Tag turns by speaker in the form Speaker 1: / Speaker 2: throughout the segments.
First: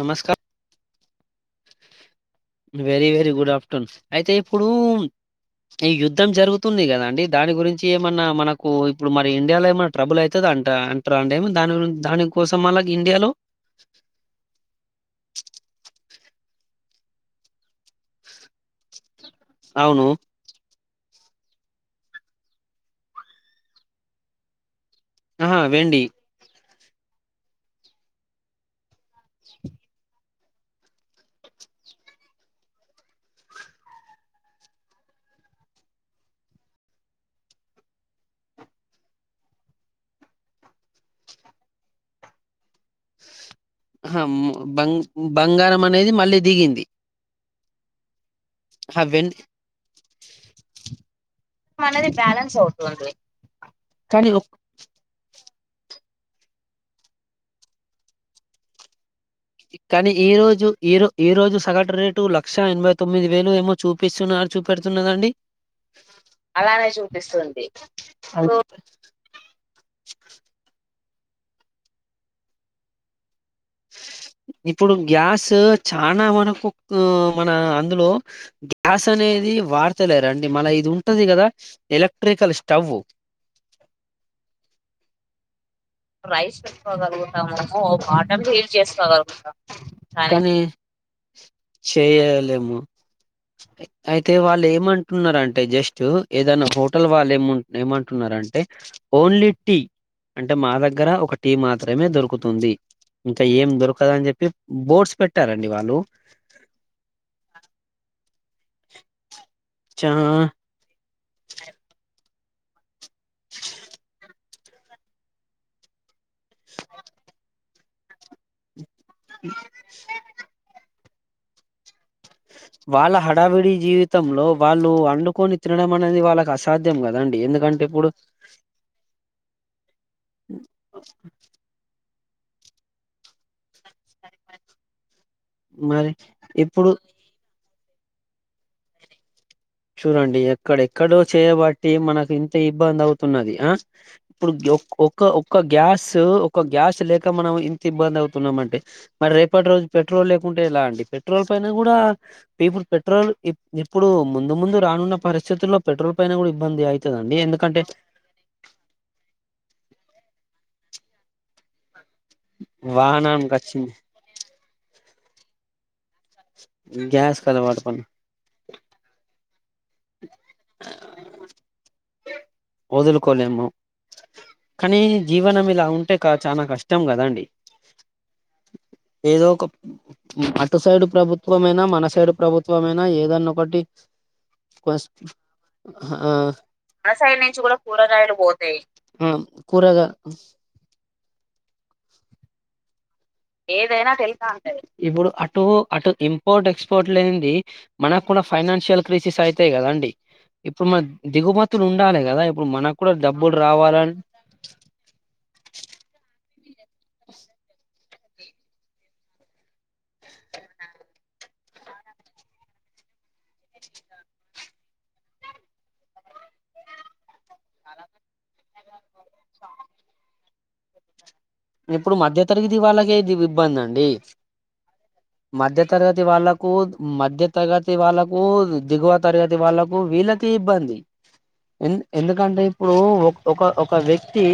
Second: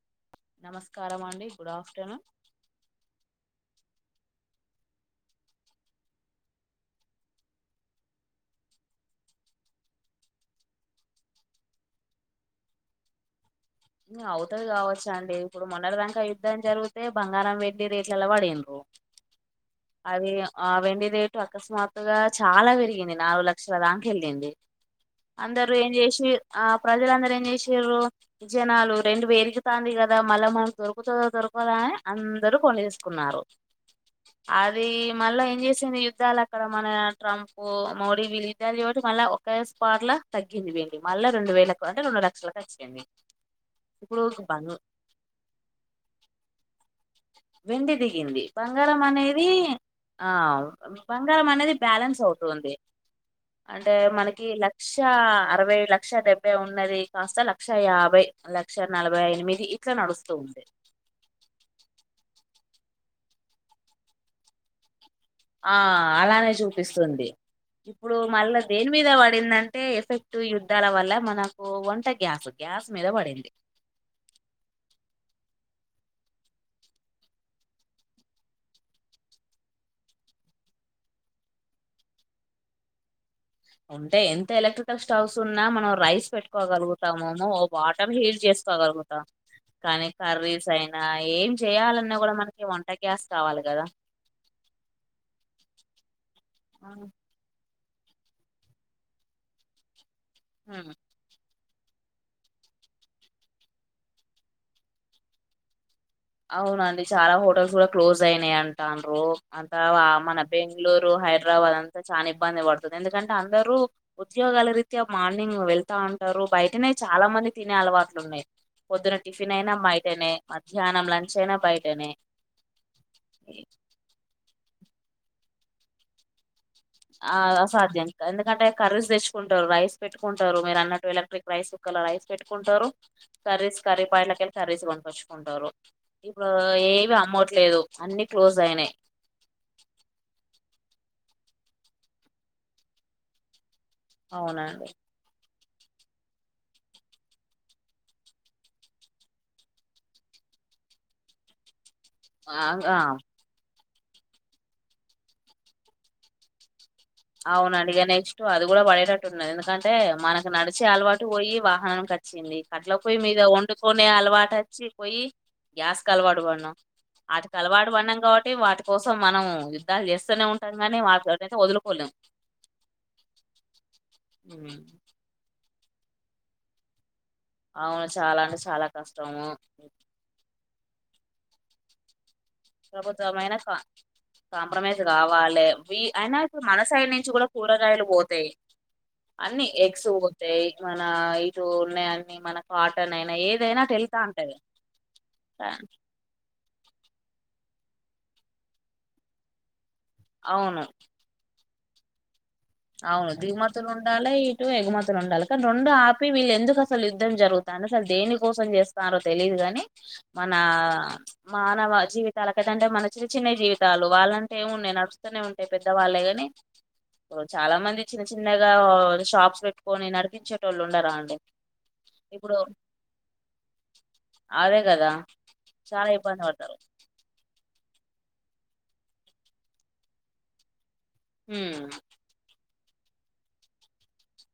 Speaker 1: నమస్కారం
Speaker 2: నమస్కారమండి good afternoon
Speaker 1: very very good afternoon అయితే ఇప్పుడు ఈ యుద్ధం జరుగుతుంది కదండి దాని గురించి ఏమన్నా మనకు ఇప్పుడు మరి ఇండియాలో ఏమన్నా ట్రబుల్ అయితద అంట అంట్ర అండి దాని దాని కోసం మళ్ళ ఇండియాలో
Speaker 2: అవుతది కావచ్చ అండి ఇప్పుడు మొన్నడిదాక యుద్ధం జరిగితే బంగారం రేట్ రెట్లల్ల పడిండ్రు
Speaker 1: అవును
Speaker 2: అవీ ఆ వెండి రేటు అకస్మాత్తు గా చాలా పెరిగింది నాలుగు లక్షల దాంక ఎళ్ళింది
Speaker 1: ఆహా
Speaker 2: అందరు ఏం
Speaker 1: వెండి
Speaker 2: చేసి ఆ ప్రజలందరూ ఏం చేసిర్రు జనాలు రెంటు పెరుకుతాంది కదా మళ్ళా మనకు దొరుకుతదొ దొరకదొ అని అందరు కొనేస్కునారు అది మళ్ళా ఏం చేసింది యుద్ధాలు అక్కడ మన ట్రంప్ మోడీ వీళ్ళ ఇద్దరి తోటి మళ్ళా ఒక స్పాట్లా తగ్గింది వెండి మళ్ళ రెండు వేలకు అంటే రెండు లక్షలకు వచ్చింది
Speaker 1: హమ్మో బంగ్ బంగారం అనేది మళ్ళీ దిగింది
Speaker 2: వెండి దిగింది బంగారం
Speaker 1: ఆ వెండి
Speaker 2: అనేది ఆ బంగారం అనేది బ్యాలెన్స్ అవుతుంది అంటే
Speaker 1: కానీ
Speaker 2: మనకి
Speaker 1: ఒక్-
Speaker 2: లక్ష అరవై ఇరవై లక్ష డెబ్బై ఉన్నది కాస్త లక్ష యాభై లక్ష నలభై ఐ
Speaker 1: కానీ ఈ రోజు ఈరో ఈ రోజు సగటు రేటు లక్ లక్ష ఎనభై తొమ్మిది వేలు ఏమో చూపిస్తున్నది చూపెడుతున్నదండి
Speaker 2: ఆ అలానే చూపిస్తుంది ఇప్పుడు మళ్ళా దేని మీద పడిందంటే ఎఫెక్ట్ యుద్ధాల వల్ల మనకు వంట గ్యాస్ గ్యాస్ మీద పడింది
Speaker 1: ఇప్పుడు గ్యాస్ చానా మనకు మన అందులో గ్యాస్ అనే అది వాడుతలేరండి మన ఇది ఉంటది కదా ఎలక్ట్రికల్ స్టవ్వు
Speaker 2: ఉంటయి ఎంత ఎలక్ట్రికల్ స్టావ్స్ ఉన్ ఉన్నా మనం రైస్ పెట్టుకోగలుగుతాము ము వాటర్ హీట్ చేసుకోగలుగుతా కానీ కర్రీ రీస్ అయినా ఏం చేయాలన్నా కూడా మనకి
Speaker 1: చేయలేము
Speaker 2: వంట గ్యాస్ కావాలి కదా
Speaker 1: టూ ఏదనా హోటల్ వాళ్ళు ఏము ఏమంటున్నంటే ఓన్లీ టీ అంటే మా ద
Speaker 2: ఉమ్,
Speaker 1: ఒక టీ మాత్రమే దొరుకుతుంది ఇంక ఏం దొరకదు అని చెప్పి బోర్డ్స్ పెట్టారండి వాళ్ళు
Speaker 2: అవునా అండి చాలా హోటల్స్ కూడా క్లోజ్ అయినాయి అంటాండ్రు అంతా వా
Speaker 1: చ
Speaker 2: మన బెంగళూరు హైడ్రాబాద్ అంతా చానా ఇబ్బంది పడుతుర్రు ఎందుకంటే అందరూ ఉద్యోగాల రీత్యా మార్నింగ్ వెళ్తా ఉంటారు బయటనే చాలా మంది తినే అలవాట్లున్నాయి పొద్దున టిఫిన్ అయినా బయటనే మధ్యాహ్నం లంచ్ అయినా బయటనే
Speaker 1: వాళ్ళ హడావిడి జీవితంలో వాళ్ళు అండుకొని తినడం అనేది వాళ్ళకి అస్
Speaker 2: ఆ అసాధ్యం క ఎందుకంటే కర్రీస్ తెచ్చుకుంటారు రైస్ పెట్టుకుంటారు మీరు అన్నట్టు ఎలక్ట్రిక్ రైస్ కుక్కర్ ల రైస్ పెట్టుకుంటారు కర్రీస్ కర్రీపాయింట్ల కెళ్ళి కర్రీస్ కొనుక్కొచ్చు
Speaker 1: మరి
Speaker 2: ఇప్పుడు ఏవీ అమ్మట్లేదు అన్నీ క్లోజ్ అయినాయి
Speaker 1: క్కడో చేయబట్టి మనకి ఇంత ఇబ్బంది అవుతున్నది ఆ ఇప్పుడు గి
Speaker 2: అవునండి
Speaker 1: ఒక్క ఒక్క క్క గ్యాస్ ఒక గ్యాసు లేక మనం ఇంతిబ్బందవుతున్నాం అంటే మరి రేపటి రోజు పెట్రోల్ లేపో ఉంటే ఎలా అండి పెట్రోల్ పైన కూడా
Speaker 2: ఆ
Speaker 1: పీపుల్
Speaker 2: ఆ
Speaker 1: పెట్రోల్ ఇప్ ఇప్పుడు ముందు ముందు రానున్న పరిస్థితుల్లో పెట్రోల్ పైన కూడా ఇబ్బంది అయి
Speaker 2: అవునండి ఇక నెక్స్ట్ అది కూడా పడేటట్టున్నది ఎందుకంటే మనకు నడిచే అలవా టు పోయి వాహనం కచ్చింది కట్లపొయ్యి మీద
Speaker 1: వాహనానికి వచ్చింది
Speaker 2: వండుకొనే అలవాటు అచ్చి పొయ్యి గ్యాస్ కలవాటు పడినం
Speaker 1: గ్యాస్ కలవాటు
Speaker 2: అవిటికలవాటు
Speaker 1: పని
Speaker 2: పడినం కాబట్టి వాటి కోసం మనం ద్దాలు చేస్తూనే ఉంటాం గానీ [unintelligible] వదులుకోలేం
Speaker 1: వదులుకోలేము
Speaker 2: ఉమ్.
Speaker 1: కానీ జీవనం ఇలా ఉంటే క చాన కష్టం కదండి
Speaker 2: అవును చాలా అంటే చాలా కష్టము
Speaker 1: ఏదో ఒక అటు సైడ్ ప్రభుత్వమైనా మన సైడు ప్రభుత్వమైనా ఏదన్న
Speaker 2: ప్రభుత్వమైన కా
Speaker 1: ఒకటి
Speaker 2: కాంప్రమైజ్ కావాలే
Speaker 1: ఆ
Speaker 2: అయినా ఇప్పుడు మన సైడ్ నుంచి కూడా కూరగాయలు పోతయ్
Speaker 1: ఆ
Speaker 2: అన్నీ
Speaker 1: కూరగా
Speaker 2: ఎగ్స్ పోతయ్ మ ఆ ఇటు ఉన్నాయన్నీ మనకు అ
Speaker 1: ఏదైనా తెలుసా అంటే ఇప్పుడు అటు
Speaker 2: కా-
Speaker 1: అటు ఇంపోర్ట్ ఎక్స్పోర్ట్ లేంది మనకు కూడా ఫైనాన్షియల్ క్రైసిస్ అయితాయి కదాఅండి
Speaker 2: అవును
Speaker 1: ఇప్పుడు మన దిగుమతులు ఉండాలి కదా ఇప్పుడు మనకు కూడా
Speaker 2: అవును
Speaker 1: డబ్బులు
Speaker 2: దిగుమతులు
Speaker 1: రావాలని
Speaker 2: ఉండాలి ఇటు ఎగుమతులు ఉండాలి కానీ రెండు ఆపి వీళ్ళు ఎందుకు అసలు యుద్ధం జరుగుతాను దేని కోసం చేస్తనారో తెలీదు కాని మన మానవ జీవితాలకయితే అంటే మన చిన్న చిన్నయ్ జీవితాలు వాళ్ళంటే ఏం ఉన్నయి నడుస్తూనే ఉంటాయి పెద్దవాళ్ళయ్ గని చాలా మంది చిన్న చిన్నగా షాప్స్ పెట్టుకొని నడిపించేటోళ్ళు ఉండారాండి
Speaker 1: ఇప్పుడు మధ్య తరగతి వాళ్ళకే ఇది ఇబ్బంది అండి
Speaker 2: అదే కదా
Speaker 1: మధ్య
Speaker 2: చాలా
Speaker 1: తరగతి
Speaker 2: ఇబ్బంది
Speaker 1: వాళ్ళకు
Speaker 2: పడతారు
Speaker 1: మధ్య తరగ గతి వాళ్ళలకు దిగువ తరగతి వాళ్ళలకు వీళ్ళకి ఇబ్బంది
Speaker 2: ఉమ్
Speaker 1: ఎ ఎందుకంటే ఇప్పుడు ఒక ఒక ఒక వ్యక్తి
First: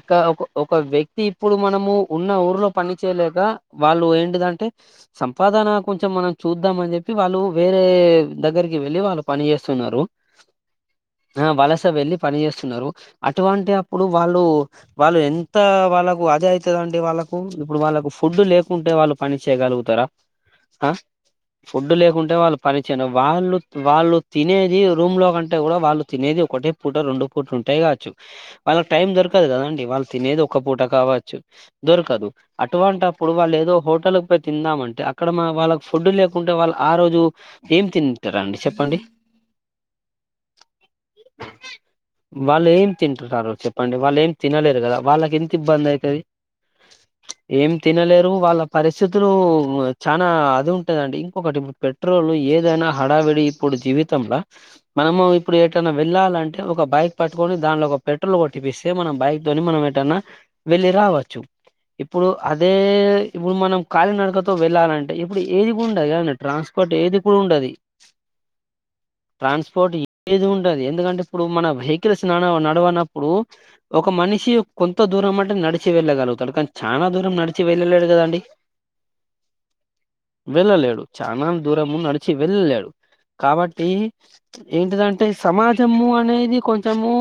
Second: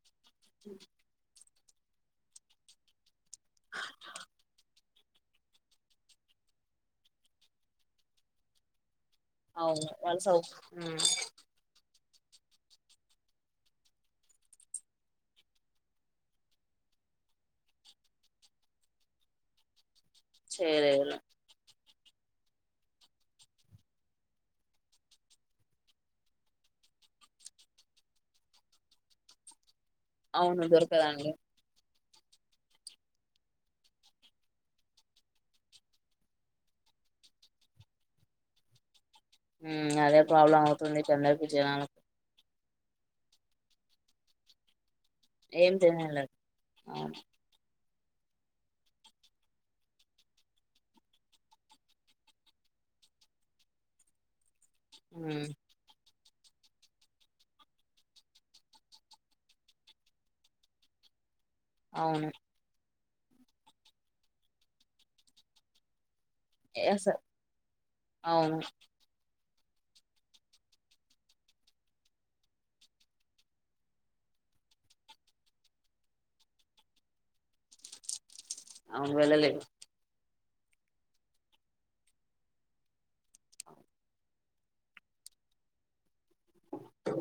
Speaker 1: ఒక ఒక వ్యక్తి ఇప్పుడు మనము ఉన్న ఊర్లో పని చేయలేక వాళ్ళు ఏంటిదంటే సంపాదన కొంచెం మనం చూద్దాం అని చెప్పి వాళ్ళు వేరే దగ్గరికి వెళ్ళి వాళ్ళు పని
Speaker 2: అవును
Speaker 1: చేస్తున్నారు
Speaker 2: వాళ్ళ సౌ ఉమ్
Speaker 1: హ వలస వెళ్ళి పని చేేస్తున్నారు అటువంటి అప్పుడు వాళ్ళు వాళ్ళు ఎంత వాళ్ళకు అదా అయితదఅండి వాళ్ళ ఇప్పుడు వాళ్ళకు ఫుడ్ లేకుంటే వాళ్ళు పని చేయగలుగుతారా ఆ
Speaker 2: చెయలేరు
Speaker 1: ఫుడ్ లేకుంటే వాళ్ళు పని చేను వాళ్ళు వాళ్ళు తినేది రూమ్ లో కంటే కూడా వాళ్ళు తినేది ఒకటొ ఒకటో రెండో పూట ఉంటాయి కావచ్చు వాళ్ళకి టైం దొరకదు కదాఅండి వాళ్ళు తినేది ఒక
Speaker 2: అవును
Speaker 1: పూట
Speaker 2: దొరకదండి
Speaker 1: కావచ్చు దొరకదు అటువంటప్పుడు వాళ్ళు ఏదో హోటల్ పొయ్ తిందామంటే అక్కడ వాళ్ళకి ఫుడ్ లేకుంటే వాళ్ళు ఆ రోజు ఏం తింటరండి చెప్పండి
Speaker 2: అదే ప్రాబ్లం అవుతుంది కొందరుకు జనాలకు
Speaker 1: వాళ్ళు ఏం తింటున్నారొ చెప్పండి వాళ్ళు ఏం తినలేరు కదా వాళ్ళకి ఎంత
Speaker 2: ఏం
Speaker 1: ఇబ్బంది అయితది
Speaker 2: తినలేరు అవును
Speaker 1: ఏం తినలేరు వాళ్ళ పరిస్థి తులు చాలా అది ఉంటాదండి ఇంకొకటి ఇప్పుడు పెట్రోల్ ఏదైనా హడావిడి ఇప్పుడు జీ జీవితంలో మనము
Speaker 2: ఉమ్
Speaker 1: ఇప్పుడు ఏటన్న వెళ్ళాలం ఒక బైక్ పట్టుకొని దానిలో ఒక పెట్రోల్ కొట్టిపిస్తే మనం బైక్ తోని మనం ఏటన్నా వెళ్ళలి రావచ్చు ఇప్పుడు
Speaker 2: అవును
Speaker 1: అదే ఇప్పుడు మనం కళినడకతో వెళ్ళాలంటే ఇప్పుడు ఏది ఉండదు గా అన్నట్ ట్రాన్స్ పోర్ట్
Speaker 2: ఎస్
Speaker 1: ఏది కూడా ఉండది
Speaker 2: అవును
Speaker 1: ట్రాన్స్ పోర్ట్ ఏది ఉంటది ఎందుకంటే ఇప్పుడు మన వెహికల్స్ నడ నడవనప్పుడు ఒక మని మనిషి కొంత దూరం అంటే నడిచి వెళ్ళగలుగుతాడు కానీ చానా దూరం నడిచి వెళ్ళలేడు కదండి
Speaker 2: అవును వెళ్ళలేదు
Speaker 1: వెళ్ళలేడు చానా దూరము ముందు నడిచి వెళ్ళలేడు కాబట్టీ ఏంటిదంటే సమాజము అ నేది కొంచెమూ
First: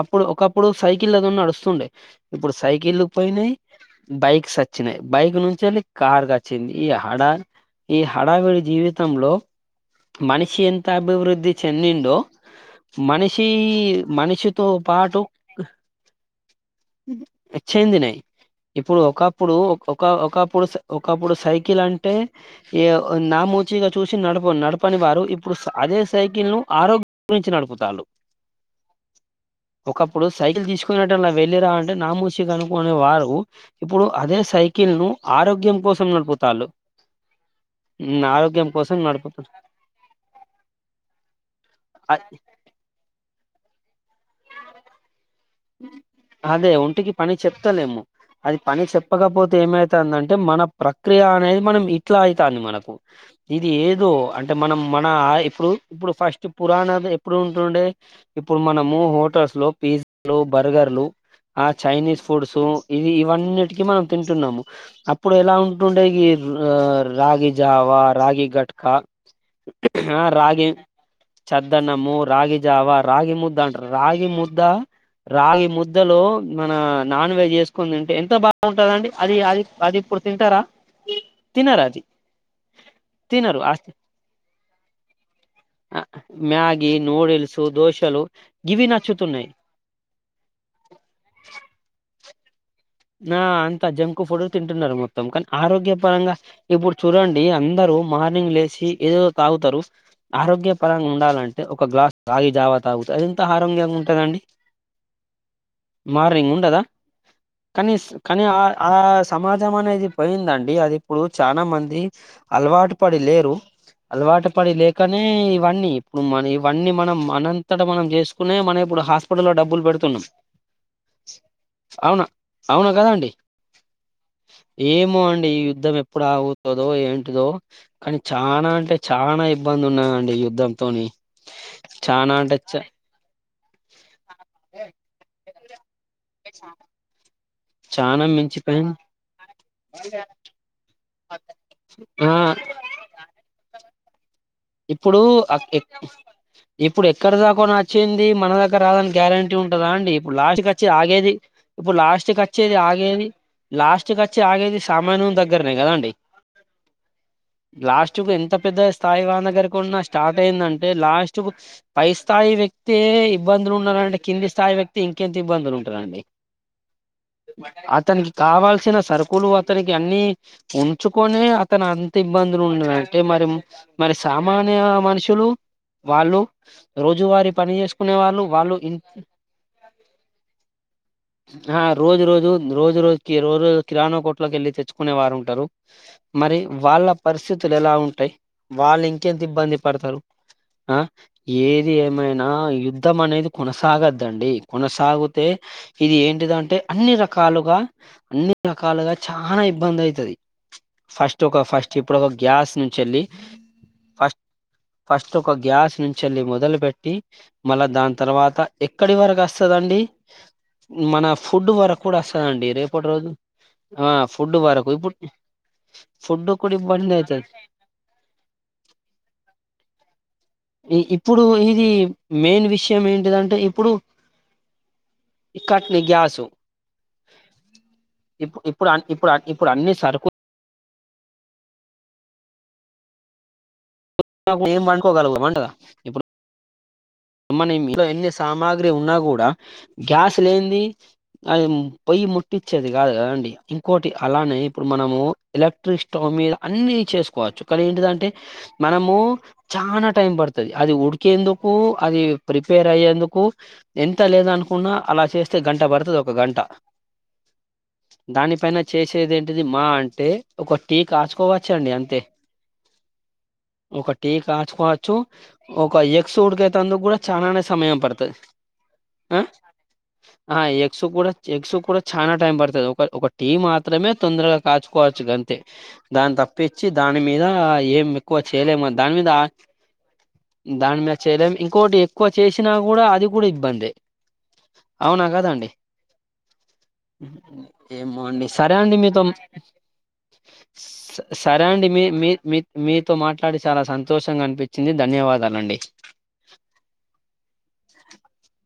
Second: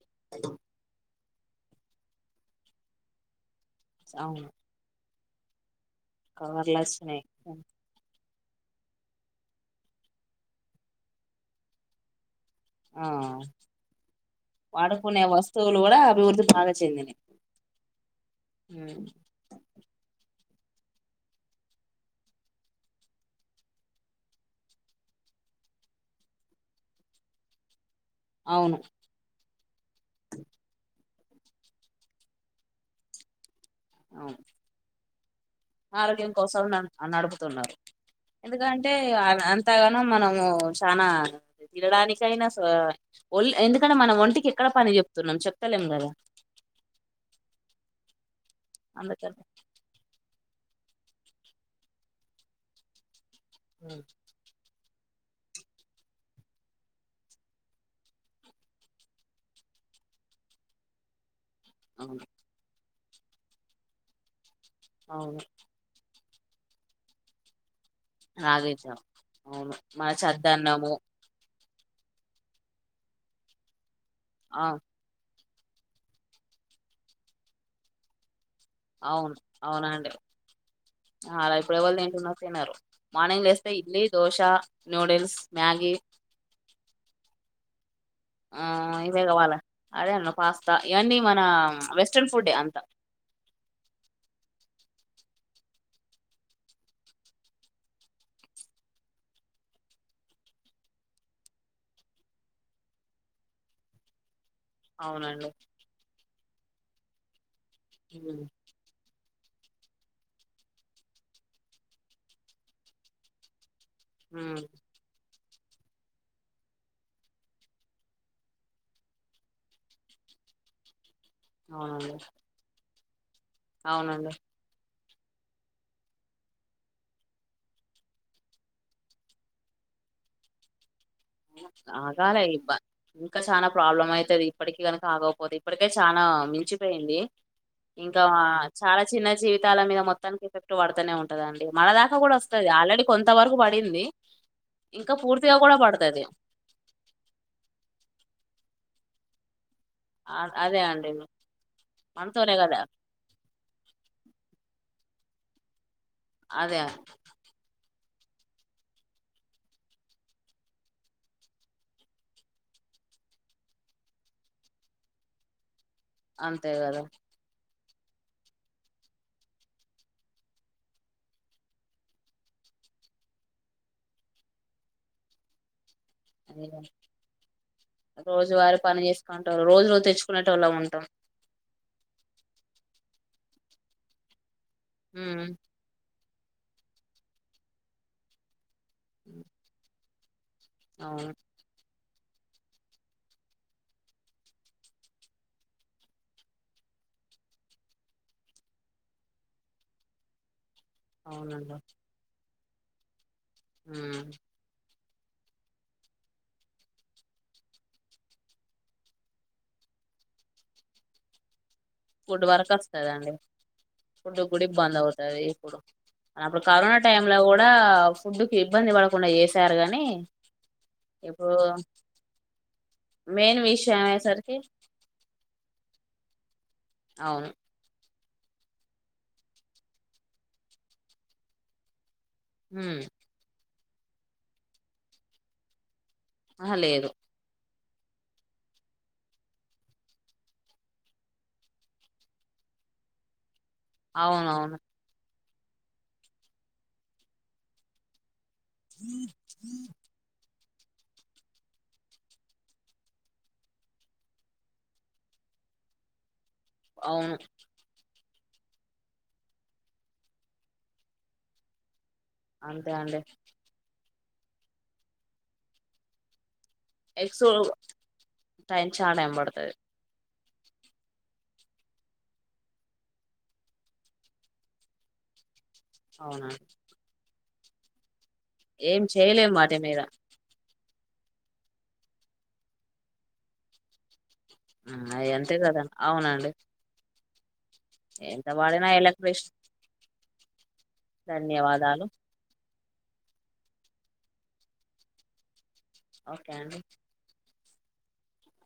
Speaker 1: అప్పుడు ఒకప్పుడు సైకిల్ తొ నడుస్తుండే ఇప్పుడు సైకిళ్ళు పోయినాయి
Speaker 2: అవును
Speaker 1: బైక్సొ చ్చినాయి బైక్ నుంచి ఎళి కార్ కొచ్చింది
Speaker 2: కవర్లు
Speaker 1: ఈ హేడ
Speaker 2: వచ్చినాయి
Speaker 1: ఈ హడావిడి జీవితంలో మనిషి ఎంత అభివృద్ధి చెందిండో
Speaker 2: ఆ
Speaker 1: మనీషీ మనిషితో పాటు
Speaker 2: వాడుకునే వస్తువులు కూడా అభివృద్ధి బాగా చెందినయి
Speaker 1: వచ్చ్ నయి ఇప్పుడు
Speaker 2: ఉమ్
Speaker 1: ఒకప్పుడు ఒక ఒక ఒకప్పుడు సైకిల్ అంటే నామోచిగా చూసి నడప నడపని వారు ఇప్పుడు అదే సైకిల్ ను ఆరోగ్యం గురించి నడుపుతాలు
Speaker 2: అవును
Speaker 1: ఒకప్పుడు సైకిల్ తీసుకున్నడు అలా వెళ్ళి రా అంటే నామూషిగా అనుకునే వారు ఇప్పుడు అదే
Speaker 2: అవును
Speaker 1: సైకిల్ ను ఆరోగ్యం కోసం
Speaker 2: ఆరోగ్యం కోసం
Speaker 1: నడుపుతాళ్ళు
Speaker 2: నడుపుతున్నారు
Speaker 1: ఆరోగ్యం
Speaker 2: ఎందుకంటే
Speaker 1: కోసం నడుపు
Speaker 2: అంతగానొ మనము చానా తినడానికైనా ఓల్ ఎందుకంటే మన ఒంటికి ఎక్కడ పని చెప్
Speaker 1: అదే ఒంటికి పని చెప్తలేమో అది పని
Speaker 2: అందుకని
Speaker 1: చెప్పకపోతే ఏమైతుందంటే మన ప్రక్రియ అనేది మనం ఇట్లా అవుతాంది మనకు ఇది
Speaker 2: ఉమ్.
Speaker 1: ఏదో అంటే మనం మన ఇప్పుడు ఇప్పుడు ఫస్ట్ పురాణ ఎప్పుడు ఉంటుండే ఇప్పుడు మనము హోటల్స్ లో పి లు బర్గర్లు ఆ చైనీస్
Speaker 2: అవును
Speaker 1: ఫుడ్స్ ఇవి ఇవన్నిటికి మనం తింటున్నాము అప్పుడు
Speaker 2: అవును
Speaker 1: ఎలా ఉంటుండే గి ర్రా రాగిజావ్ అవా రాగి ఘట్కా
Speaker 2: నాగేశం అవును మన
Speaker 1: ఆ రాగి
Speaker 2: చద్దన్నము
Speaker 1: చద్దనము రాగి జావ రాగి ముద్ద అంట రాగి ముద్ద
Speaker 2: ఆ
Speaker 1: రాగి ముద్దలో మన నాన్ వెజ్ వేసుకుందింటే ఎంత బాగా ఉంటదండి అది
Speaker 2: అవును
Speaker 1: అది అది
Speaker 2: అవునండి
Speaker 1: ఇప్పుడు తింటరా
Speaker 2: అలా ఇప్పుడు ఎవరు ఏంటున్న తిినన్నారు మార్నింగ్ లే
Speaker 1: తినరు
Speaker 2: వేస్తే
Speaker 1: ఆ
Speaker 2: ఇల్లీ dosa noodles Maggi
Speaker 1: Maggi noodles దోశలు
Speaker 2: ఆ
Speaker 1: గివి
Speaker 2: ఇవే
Speaker 1: నచ్చుతున్నాయి్
Speaker 2: కావాలా అదే అన్నా పాస్తా ఇవన్నీ మన వెస్ట్రన్ ఫుడే అంత
Speaker 1: ఆ అంతా జంకు ఫుడు తింటున్నారు మొత్తం కానీ ఆరోగ్యపరంగా ఇప్పుడు చూడండి అందరు మార్నింగ్ లేచ ఏదో తాగుతారు ఆరోగ్య పరంగా ఉండాలంటే ఒక గ్లాస్ రాగి జావాత అ అది ఎంత ఆరోగ్యంగా ఉంటుదండి
Speaker 2: అవునండి
Speaker 1: కదా కనీస్ కని
Speaker 2: ఉమ్,
Speaker 1: ఆ ఆ ఆస్ సమాజం అనేది పోయిందండి అది ఇప్పుడు చాలా మంది అలవాటు పడి లేరు అలవాటు
Speaker 2: ఉమ్,
Speaker 1: పడి లేకనే ఇవన్నీ ఇప్పుడు మన ఇవన్నీ మనం అనంతట మనం చేసుకునే మనం ఇప్పుడు హాస్పిటల్లో లో డబ్బులు పెడుతున్నాం
Speaker 2: అవునండి
Speaker 1: అవునా అవునా కదా అండి
Speaker 2: అవునండి
Speaker 1: ఏమో అండి ఈ యుద్ధం ఎప్పుడు ఆగుతుందో ఏంటిదో కానీ చానా అంటే చాలనా ఇబ్బంది న్నా అండి యుద్ధంతోని చానా
Speaker 2: ఆగాలే
Speaker 1: అంటే చ
Speaker 2: ఇంకా చాలా ప్రాబ్లం అయితుది ఇప్పటికిీ కనుక ఆగపోతే అకా చాలా మించిపోయింది ఇంకా
Speaker 1: చానా మించిపోయింది
Speaker 2: చాలా చిన్న జీవితాల మీద మొత్తానికి ఎఫెక్ట్ పడుతనే ఉంటదండి మనదాకా
Speaker 1: ఆ
Speaker 2: కూడా వస్తుది ఆల్రెడీ కొంత వరకు పడింది ఇంకా
Speaker 1: ఇప్పుడు
Speaker 2: పూర్తిగా కూడా పడుతది
Speaker 1: ఇప్పుడు ఎక్కడ దాకా నచ్చింది మన దగ్గర రాదనికి గ్యారెంటీ ఉంటు ఉంటదా అండి ఇప్పుడు
Speaker 2: ఆ
Speaker 1: లాస్ట్కి
Speaker 2: అదే
Speaker 1: వచ్చేది
Speaker 2: అండి
Speaker 1: ఆగేది ఇప్పుడు లాస్ట్కి
Speaker 2: మనతోనే
Speaker 1: వచ్చేది
Speaker 2: కదా
Speaker 1: ఆగేది లాస్ట్ క వచ్చి ఆగేది సామానూన్ దగ్గరనే కదండి
Speaker 2: అదే
Speaker 1: లాస్ట్ కు ఎంత పెద్ద స్థాయి కాన దగ్గరకు స్టార్ట్ అయిందంటే లాస్ట్ పై స్థాయి వ్యక్తి ఇబ్బందులు ఉన్నంటే కింది స్థాయి వ్యక్తి ఇంకెంత ఇబ్బంది
Speaker 2: అంతే కదా
Speaker 1: అతనికి కావల్సిన సరుకులు అతనికి అన్నిీ ఉంచుకొనే అతను అంత ఇబ్బందులు ఉండ అంటే మరి మరి సామాన్య మనుషులు వాళ్ళు
Speaker 2: అదే కదా.
Speaker 1: రోజువారి పని చేేసుకునే వాళ్ళు వాళ్ళు
Speaker 2: రోజువారి
Speaker 1: ఇ
Speaker 2: ఉంట
Speaker 1: ఆ రోజు రోజు రోజు రోజు క రోజు రజు కిరాణా కోట్లోకి వెళ్ళి తెచ్చుకునే వారు
Speaker 2: ఉమ్
Speaker 1: ఉంటారు మరి వాళ్ళ పరిస్థితులు ఎలా ఉంటాయి వాళ్ళు ఇంకెంత ఇబ్బంది పడతరు ఆ
Speaker 2: అవును
Speaker 1: ఏ ఇది ఏమైనా యుద్ధం అనేది కొనసాగద్దండి కొనసాగితే ఇది ఏంటిద అంటే అన్ని రకాలుగా అన్ని రకాలుగా చాలా ఇబ్బంది అయితది ఫస్ట్ ఒక
Speaker 2: అవునండి
Speaker 1: ఫస్ట్ ఇప్పుడు ఒక గ్యాస్ నుంచళ్ళి
Speaker 2: ఆ
Speaker 1: ఫస్ట్ ఒక గ్యాస్ నుంచి వెళ్ళి మొదలుపెట్టి మళ్ళా దాని తర్వాత ఎక్కడి వరకు వస్తుదండి మన ఫుడ్ వరకు కూడా
Speaker 2: ఫుడ్
Speaker 1: వస్తదండి
Speaker 2: వరకు
Speaker 1: రేపటి రోజు
Speaker 2: వస్తుందండి
Speaker 1: ఆ
Speaker 2: ఫుడ్ కూడా
Speaker 1: వరకు
Speaker 2: ఇబ్బంద
Speaker 1: ఇప్పుడు
Speaker 2: అవుతుది ఇప్పుడు
Speaker 1: ఫుడ్
Speaker 2: అప్పుడు
Speaker 1: కూడా
Speaker 2: కరోనా
Speaker 1: ఇబ్బంది
Speaker 2: టైమ్ లో
Speaker 1: అయితది
Speaker 2: కూడా ఫుడ్కి ఇబ్బంది పడకుండా చేసారు కానీ
Speaker 1: ఇప్పుడు ఇది మెయిన్ విషయం ఏంటిదంటే
Speaker 2: మెయిన్
Speaker 1: ఇప్పుడు
Speaker 2: విషయం అయ్యేసరికి
Speaker 1: ఇక్కట్ని గ్యాసు
Speaker 2: అవును
Speaker 1: ఇప్పు ఇప్పుడు ఇప్పుడు ఇప్పుడు అన్ని సరుకు
Speaker 2: ఉ
Speaker 1: ఏం వాడుకోగల అంటదా ఇప్పుడు
Speaker 2: ఆ లేదు
Speaker 1: మన ఎన్ని సామాగ్రి ఉన్నా కూడా గ్యాస్ లేనిది అ పొయ్యి ముత్తిచ్చేది కాదు కదండి ఇంకోటి
Speaker 2: అవును
Speaker 1: అలానే
Speaker 2: అవును
Speaker 1: ఇప్పుడు మనము ఎలక్ట్రిక్ స్టవ్ మీద అన్ని చేసుకోవచ్చు. కానీ ఏంటిదంటే మనము చానా టైం పడుతది అది ఉడికేందుకు. అది ప్రిపేర్ అయ్యేందుకు ఎంత లేదనుకున్నా అలా చేస్తే గంట పడుతది. ఒక గంట
Speaker 2: అవును.
Speaker 1: దానిపైన చేసేది ఏంటిది. మా అంటే ఒక టీ కాచుకోవచ్చండి అంతే.
Speaker 2: అంతే అండి.
Speaker 1: ఒక టీ కాచుకోవచ్చు ఒక ఎక్స్ ఉడికే అందుకు కూడా
Speaker 2: ఎగ్స్
Speaker 1: చాలనే సమయం పడుతది.
Speaker 2: టైం చాలా టైం పడుతది
Speaker 1: ఆ ఎక్స్ కూడా ఎగ్స్ కూడా చాలా టైం పడుతది. ఒక ఒక టీం మాత్రమే తొందరగా కాచుకోవచ్చు గంతే దాన్ని
Speaker 2: అవునండి
Speaker 1: తప్పించి దాని మీద ఏం ఎక్కువ చేయలేము.
Speaker 2: ఏం
Speaker 1: దాని మీద
Speaker 2: చేయలేం వాటి మీద
Speaker 1: దాని మీద చేయలేం. ఇంకోకటి ఎక్కువ చేసినా కూడా అది కూడా ఇబ్బందె.
Speaker 2: అయి అంతే కదా. అవునండి.
Speaker 1: ఏమో అండి.
Speaker 2: ఎంత
Speaker 1: సరే
Speaker 2: వాడినా
Speaker 1: అండి మీతో
Speaker 2: ఎలక్ట్రిష్
Speaker 1: సరెండీ. మీ
Speaker 2: ధన్యవాదాలు
Speaker 1: మీ మీతో మాట్లాడి చాలా సంతోషంగా అనిపించింది. ధన్యవాదాలండి.
Speaker 2: క్యాండి.
Speaker 1: [inaudible]